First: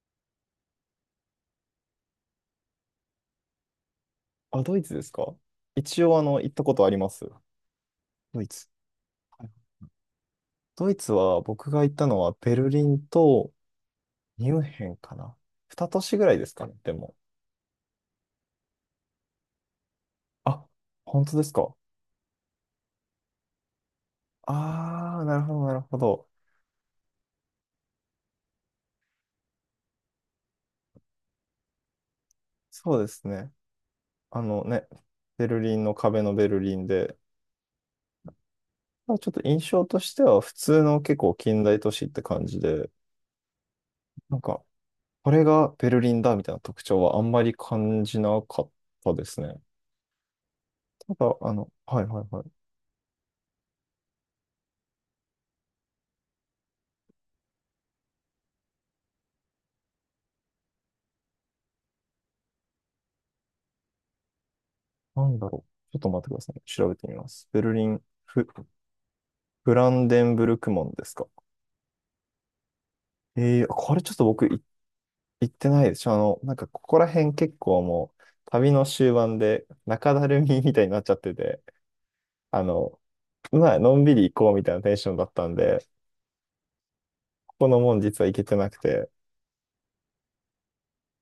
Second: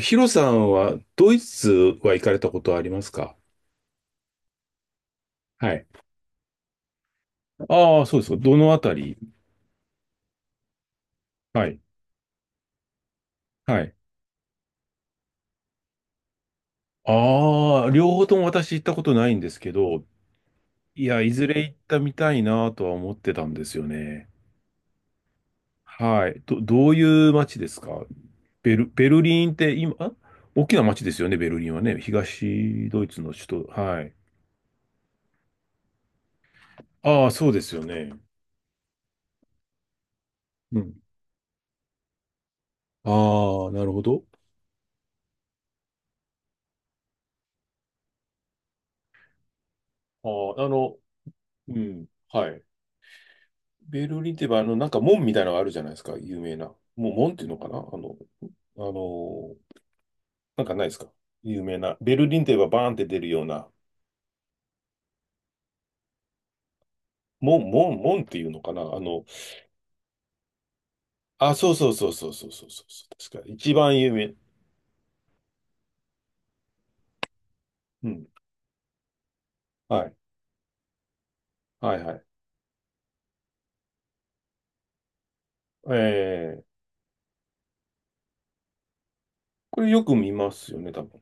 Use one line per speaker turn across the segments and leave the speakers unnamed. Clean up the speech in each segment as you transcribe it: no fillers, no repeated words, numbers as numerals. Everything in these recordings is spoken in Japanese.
ヒロさんはドイツは行かれたことはありますか？
あ、ドイツですか？
はい。
一応、行ったことあります。
ああ、そうですか。
ドイ
ど
ツ。
のあたり？
はい。ドイツは、
は
僕
い。
が行ったのは、ベルリンと
はい。
ミュンヘンかな。二都市ぐらいですかね、でも。
ああ、両方とも私行ったことないんですけど、
あ、
いや、
本
い
当で
ず
す
れ行
か。
ったみたいなとは思ってたんですよね。
あー、なるほど、なるほど。
はい。どういう街ですか？ベルリンって今、あ、大きな街ですよね、ベルリンはね。東
そう
ド
で
イツ
す
の
ね。
首都。はい。
あのね、ベルリンの壁のベルリンで、
ああ、そうですよね。
まあちょっと印象としては、普
う
通
ん。
の結構近代都市って感じで、
ああ、なるほど。
なんか、これがベルリンだみたいな特徴はあんまり感じなかったですね。
ああ、あの、
ただ、
う
はい
ん。
はいは
は
い。
い。ベルリンってば、あの、なんか門みたいなのがあるじゃないですか、有名な。もう門っていうのかな、あの、あの、なんかないですか、有名な。ベルリンとい言えばバーンって出るような。
なんだろう。ちょっと待ってくださいね。調べてみます。ベ
門、
ルリ
門、
ン、
門っていうのかな、あの、
フランデンブルク門ですか？
あ、そうそうそうそうそうそうそう。確か、一
こ
番
れち
有
ょっと
名。
行ってないでしょ。なんかここら辺結構
う
もう
ん。
旅の終盤で
は
中
い。
だるみみたいになっちゃってて、
はいはい。
あの、まあ、のんびり行こうみたいなテンションだったんで、
えー、
ここの門実は行けてなくて、
これよく見ますよね、多分。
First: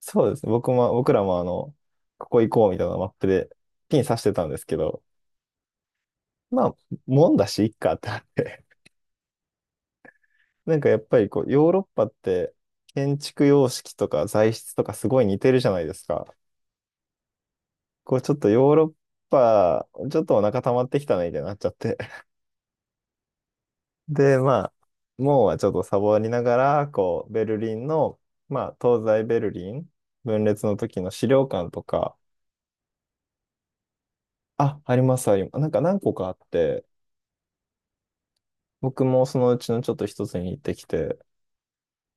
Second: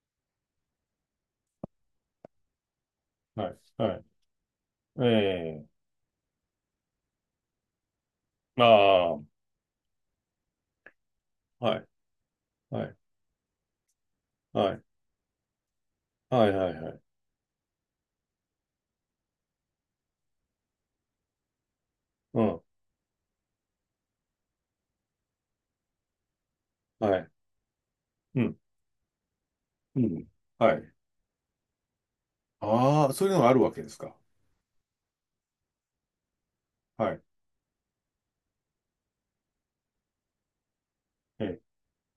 そうですね。僕らもここ行こうみたいなマップで
はい。は
ピン
い。
刺してたんですけど、
え
まあ、門だし、いっかってなって、
あ
なんかやっぱりこう、
あ、
ヨー
は
ロッ
い。
パって
はい。
建築様式とか材
は
質
い。
とかすごい似てるじゃないですか。
はいはいはい。
こうちょっとヨーロッパ、ちょっとお腹溜まってきたねみたいになっちゃって。
うん。
で、まあ、もうはちょっとサボりながら、
は
こ
い。
う、ベルリンの、
うん。
まあ、東西ベルリン
うん。
分裂
は
の
い。
時の資料館とか、
ああ、そういうのがあるわけですか。
あ、あります、あります。なんか何個かあって、
はい。
僕もそのうちのちょっと一つに行ってきて、
ええ、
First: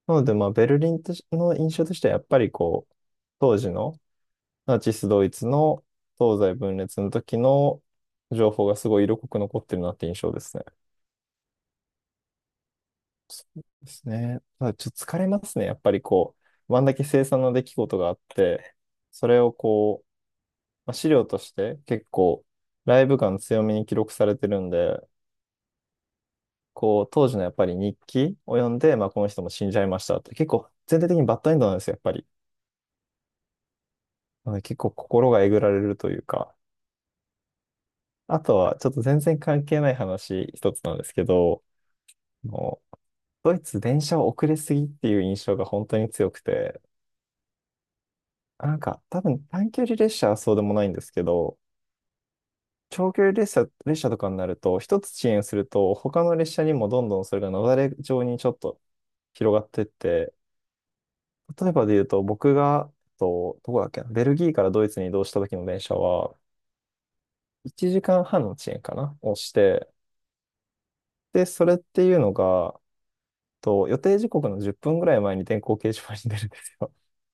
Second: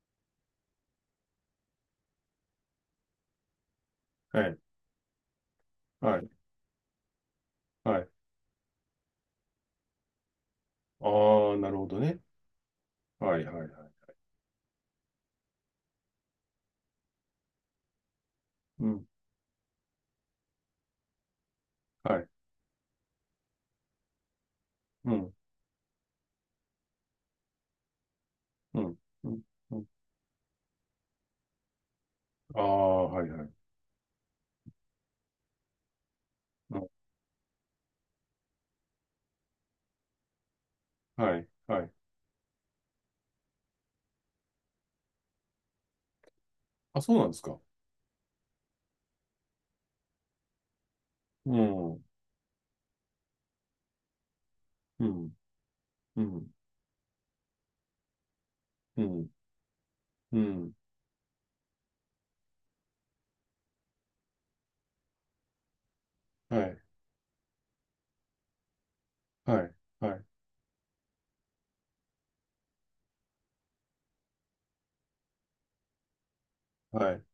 なので、まあ、ベルリンとしの印象としてはやっぱりこう、当時の
はい、
ナチスドイツの
はい、
東西分裂の時の
はい。
情報がすごい色濃く残ってるなって印象ですね。
ああ、なるほどね。はい、はい、は
です
い。
ね。ただちょっと疲れますね。やっぱりこう、あんだけ凄惨な出来事があって、
うん、
それをこう、まあ、資料として結
はい、
構ライブ感強めに記録されてるんで、
うん、
こう、当時のやっぱり日記を読ん
う
で、
ん、
まあこの
う
人
ん。
も死ん
う
じゃ
ん、
いましたって、結構全体的にバッドエンドなんですよ、やっぱり。
ああ、はい、はい。
なので結構心がえぐられるというか。
うん、
あとは、ちょっと全然関係ない話一つなんですけ
はい、
ど、
はい。
あのドイツ電車遅れすぎっていう印象が本当に強くて、
あ、そうなんですか。
なんか多分短距離列車はそうでもないんですけ
う
ど、
ん、うん、
長距離列車、列車とかになると、一
う
つ遅
ん、
延すると
う
他の
ん、
列車にもどんどんそれが雪崩状にちょっと
うん。
広がってって、
うん、
例えばで言うと僕が、どこだっけな、ベルギーからドイツに移動した時の電車は
はい、
1時間半の遅延かなをし
はい、
て、
はい、
で、それっていうのが、予定時刻の10分ぐらい前に電光掲示板に出るんですよ。
はい。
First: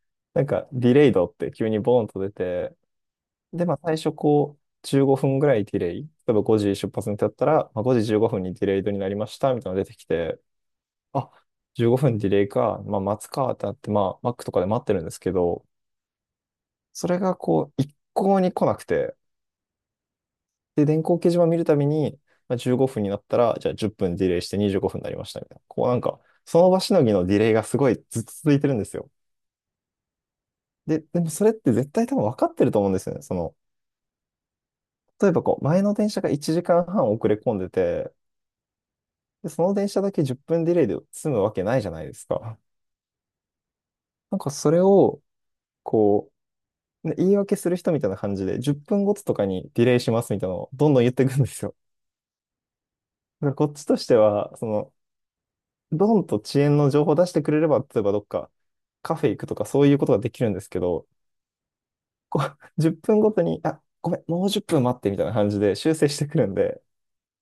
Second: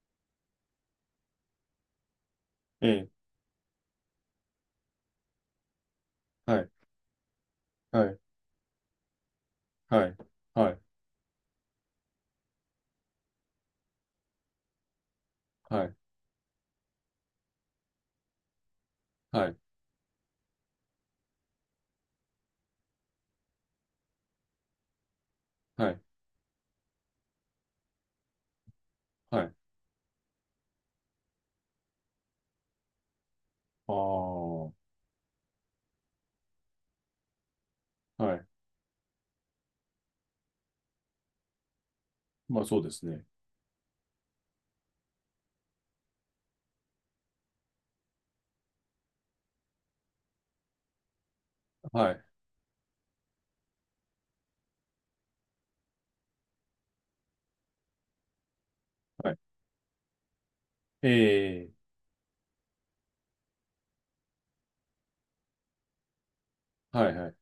なんか、ディレイドって急にボーンと出て、
ええ、
で、まあ、最初こう、15分ぐらいディレイ。例えば
は
5
い、
時出発にだったら、まあ、5
は
時
い、
15分にディレイドになりました、みたいなのが出てき
はい、
て、
はい、
あ、15分ディレイか、まあ、待つかってなって、まあ、マックとかで待ってるんですけど、
はい、
それがこう、一向に来なくて、
はい、
で、電光掲示板見るたびに、まあ、15分になったら、じゃあ10分ディレイして25分になりました、みたいな。こう
は
なん
い、
か、その場しのぎのディレイがすごいずっと続いてるんですよ。
はい。
で、でもそれって絶対多分分かってると思うんですよね。その、
ああ、は
例えばこう、前の電車が1時間半遅れ込んでて、
い。
で、その電車だけ10分ディレイで済むわけないじゃないですか。
まあ、そうですね。
なんかそれを、こう、ね言い訳する人みたいな感じで、10分ごととかにディレイしますみたいなのをどんどん言っていくんですよ。
はい、
だからこっちとしては、その、ドンと遅延の情報を出してくれれば、例えばどっかカフェ
はい。
行くとかそういうことができるんですけど、
ええ、
こう、10分ごとに、あ、ごめん、もう10分待ってみたいな感じで修正してくるんで、
はい、はい。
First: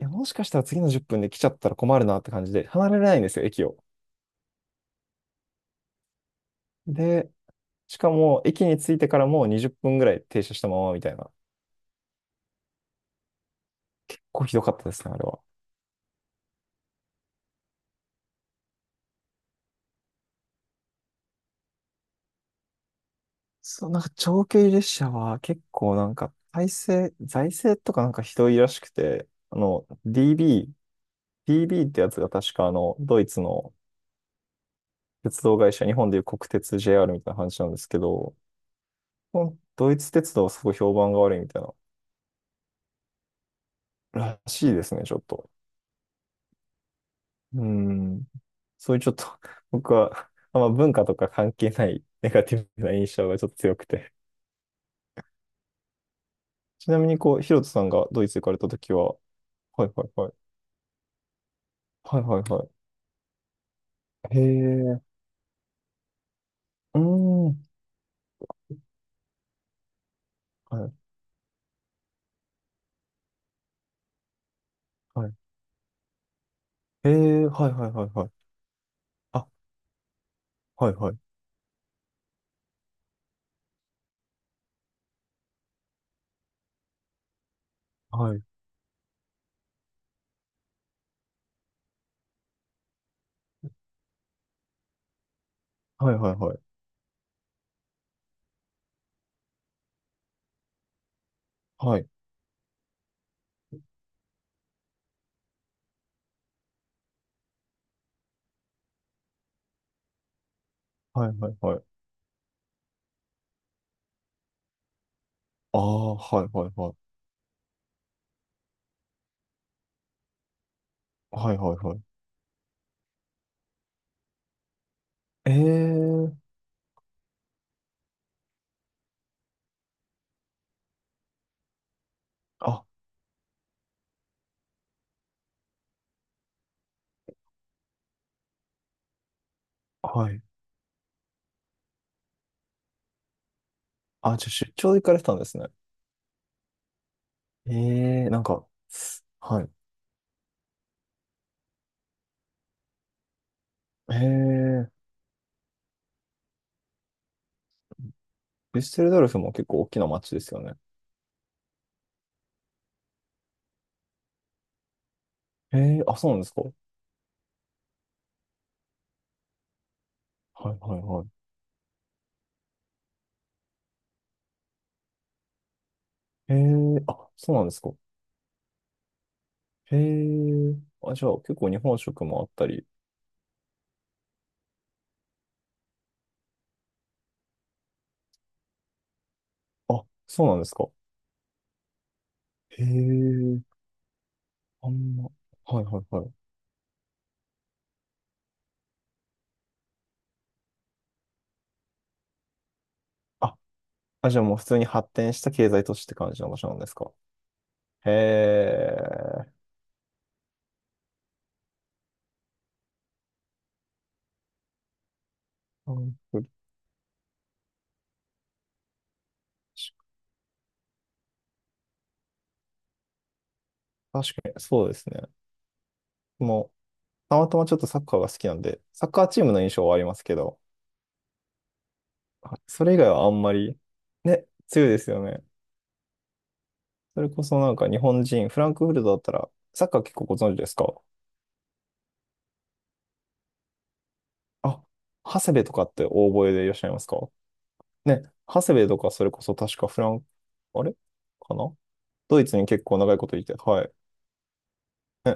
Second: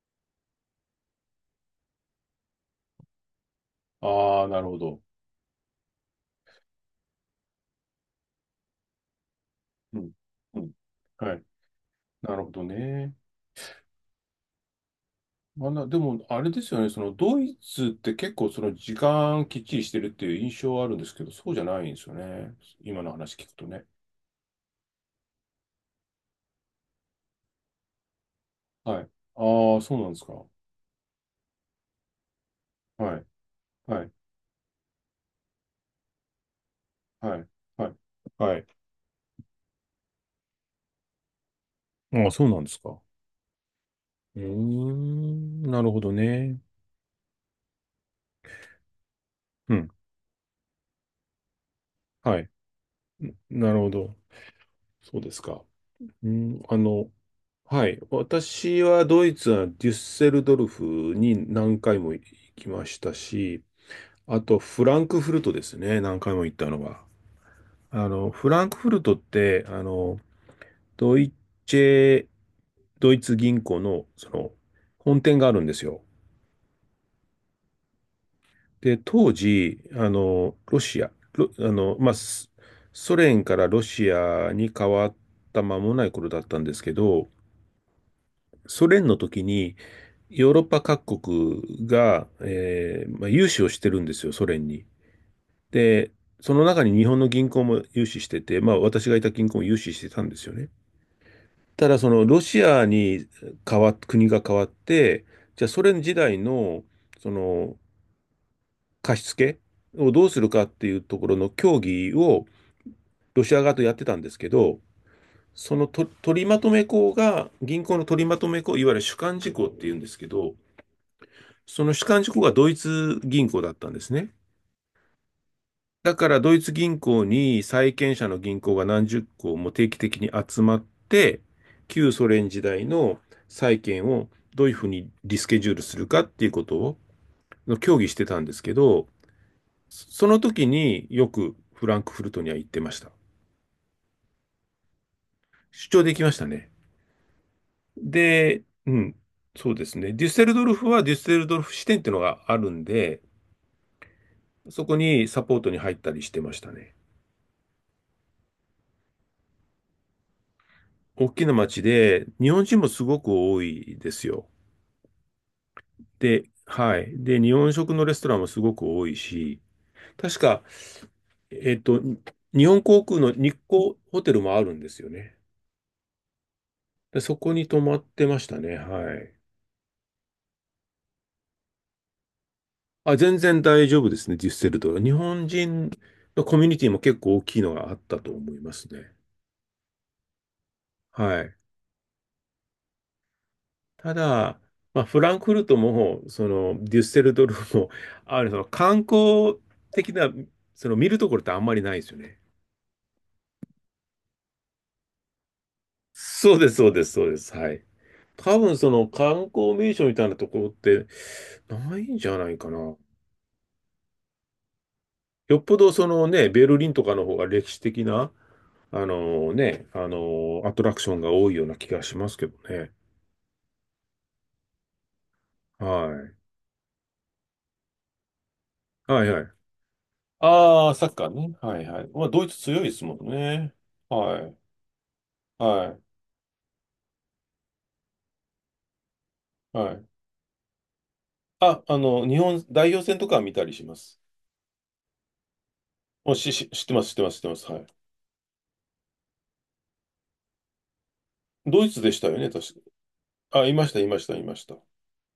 いや、もしかしたら次の10分で来ちゃったら困るなって感じで、離れられないんですよ、駅を。
ああ、なるほど。
で、しかも、駅に着いてからもう20分
う
ぐ
ん、
らい停車
う
した
ん。
ままみたいな。
はい。なるほどね。
こうひどかったですね、あれは。
あな、でも、あれですよね、そのドイツって結構その時間きっちりしてるっていう印象はあるんですけど、そうじゃないんですよね。今の話聞くとね。
そう、なんか長距離列車は結構なんか、体制、財政とかなんかひどいらしく
はい。
て、
ああ、そうなんですか。
DB ってやつが確か
は
ド
い。
イツの
はい。
鉄道会社、日本でいう国鉄 JR みたいな
はい。
話なんです
はい。
けど、
はい。
このドイツ鉄道はすごい評判が悪いみたいな、
ああ、そうなんですか。う
ら
ー
しいですね、ちょっと。
ん、なるほどね。
うん。そういうちょっと、
うん。
僕は、あんま文化とか関係ないネ
は
ガ
い。
ティブな印象
ん、
がちょっと
な
強
る
く
ほ
て。
ど。そうですか。うん、あ
ちなみ
の、
に、こう、ヒロトさ
は
ん
い。
がドイツ行かれたと
私
き
は
は、
ドイツはデュ
はい
ッ
はい
セ
はい。
ルドルフに何回も
はい
行
はいは
きましたし、
い。
あ
へえ、
と、フラ
う
ンクフルトですね。何回も行ったの
ー
が。
ん。は
あの、フランクフルトって、あの、
い
ドイツェ、ドイツ銀行の、その、本
はい。
店があるんですよ。
へえ、はいはいはいはい。
で、当
あ、
時、あの、ロ
はい
シア、
はい。
ロあの、まあ、ソ連からロシアに変わった間もない頃だったんですけど、
はい。
ソ連の時に、ヨーロッパ各国が、まあ、融資をしてるんですよ、ソ連に。で、
はいはい
そ
はい。
の中に日本の銀行も融資してて、まあ私がいた銀行も融資してたんですよね。ただ
はい。
そのロシアに変わっ、国が変わって、じゃあソ連時代のその貸し付けをどうするかっていうとこ
はい
ろの
はいは
協
い。
議をロシア側とやってたんですけど、そ
あ
のと
あ、
取
は
り
い
ま
は
と
い
め
はい。
行が、銀行の取りまとめ行、いわゆる主幹事項っていうんですけど、
はいはい
その
はい。
主幹事項がドイツ銀行だったんですね。
え
だか
え、
らドイツ銀行に債権者の銀行が何十行も定期的に集まって、旧ソ連時
あ、
代の債権をどういうふうにリスケジュールするかっていうことを協議してたんですけど、そ
は
の
い。
時によくフランクフルトには行ってました。
あ、じゃあ出張で行かれてたんですね。
出張できましたね。
ええ、なん
で、
か、
うん、
はい。
そうですね。デュッセルドルフはデュッセルドルフ支店っていうのがあるんで、
え
そ
え、
こにサポートに入ったりしてましたね。
デュッセルドルフも結構大きな街ですよね。
大きな町で、日本人もすごく多いですよ。
ええ、あ、そうなん
で、
ですか。は
はい。で、日本食のレストランもすごく多いし、確
い
か、
はいはい。
えっと、日本航空の日光ホテルもあるんですよね。
ええ、
で、
あ、
そ
そ
こ
うなん
に
で
泊
すか。
まってましたね。はい。
へえ。あ、じゃあ結構日本食もあったり。
あ、全然大丈夫ですね、デュッセルドルフ。日本人のコミュニティも結構大きいのがあったと思いますね。
あ、そうなんですか。
はい。
へえ。
ただ、
あ
まあ、
ん
フ
ま。
ランクフルト
はいはい
も、
はい。
その、デュッセルドルフも、あの、その観光的な、その見るところってあんまりないですよね。
あ、あ、じゃあもう普通に発展した経済都市って感じの
そ
場
うで
所
す、
なん
そ
で
う
す
です、
か。
そうです。はい。
へ
多分その観
え。
光名所みたいなところってないんじゃないかな。よっぽど
あ
その
ふり
ね、ベルリンとかの方が歴史的な、あのね、あのアトラクションが多いような気がしますけどね。
確かに、そうですね。
は
もう、たまたまちょっとサッカーが好きなんで、サッ
い。
カ
は
ー
いは
チー
い。
ムの印象はありますけど、
ああ、サッカーね。はいはい。まあ、ドイ
は
ツ
い
強い
そ
で
れ以
す
外
も
は
ん
あんま
ね。
り、
は
ね、
い。
強いですよね。
は
それこそなんか日本人、フランクフルトだったら、
い。
サッ
は
カー
い。
結構ご存知ですか？
あ、あの、日本代表戦とかは見たりします。
あ、長谷部とかって大
も
覚
し、
えでい
し、
らっ
知
し
っ
ゃい
て
ま
ま
す
す、知っ
か？
てます、知ってます。はい。
ね、長谷部とかそれこそ確かフラン、あれかな、
ドイツでしたよ
ドイ
ね、
ツに
確
結構長いこといて、
か。あ、い
は
まし
い。
た、いました、いました。
ね、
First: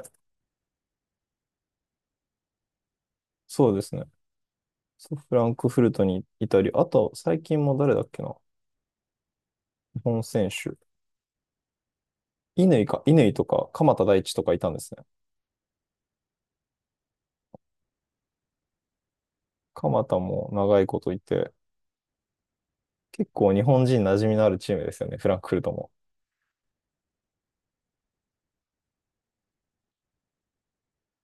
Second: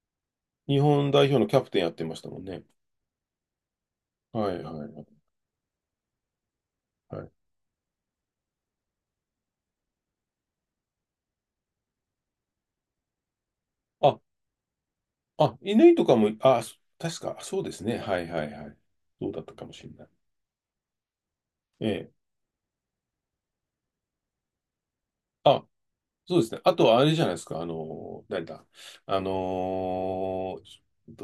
日本代表のキャプテンやってましたもんね。
そうですね。
はいはいはい
そう、フランクフルトにいたり、あと
はい。
最近も誰だっけな、日本選手。乾とか鎌田
あ、
大地とかいたんですね。
あ、犬とかも、あ、そ確か、そうですね。はいはいはい。そうだったかもしれ
鎌
ない。
田も長いこといて、
ええ。
結構日本人馴染みのあるチームですよね、フランクフル
あ、
トも。
そうですね。あと、あれじゃないですか。あの、誰だ。あのー、ちょっ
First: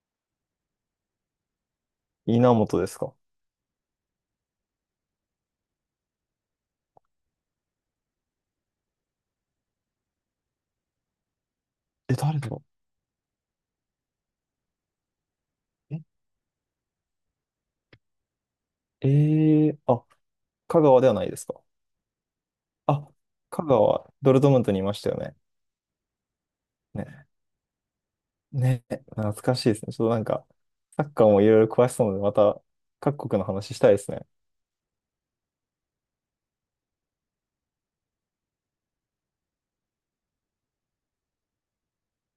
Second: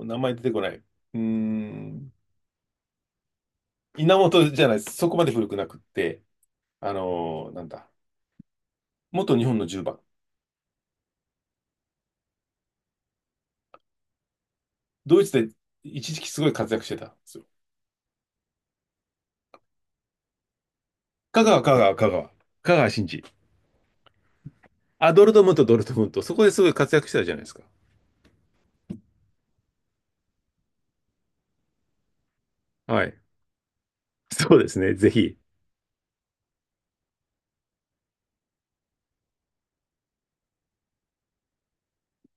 と、名前出てこない。うーん、
稲本ですか？
稲本じゃないです。そこまで古くなくって、あのー、なんだ。元日本の10番。
え、誰だ？
ドイツで
え、
一時期すごい活躍してたんですよ。
あ、香川ではないで
香
すか？
川、香川、香川。香川
あ、
真司。
香川、ドルトムントにいました
あ、
よ
ドル
ね。
トムント、ドルトムント。そこですごい活躍してた
ね。
じゃないですか。
ね、懐かしいですね。ちょっとなんか、サッカーもいろいろ詳しそうなので、また
はい。
各国の話したいですね。
そうですね、ぜひ。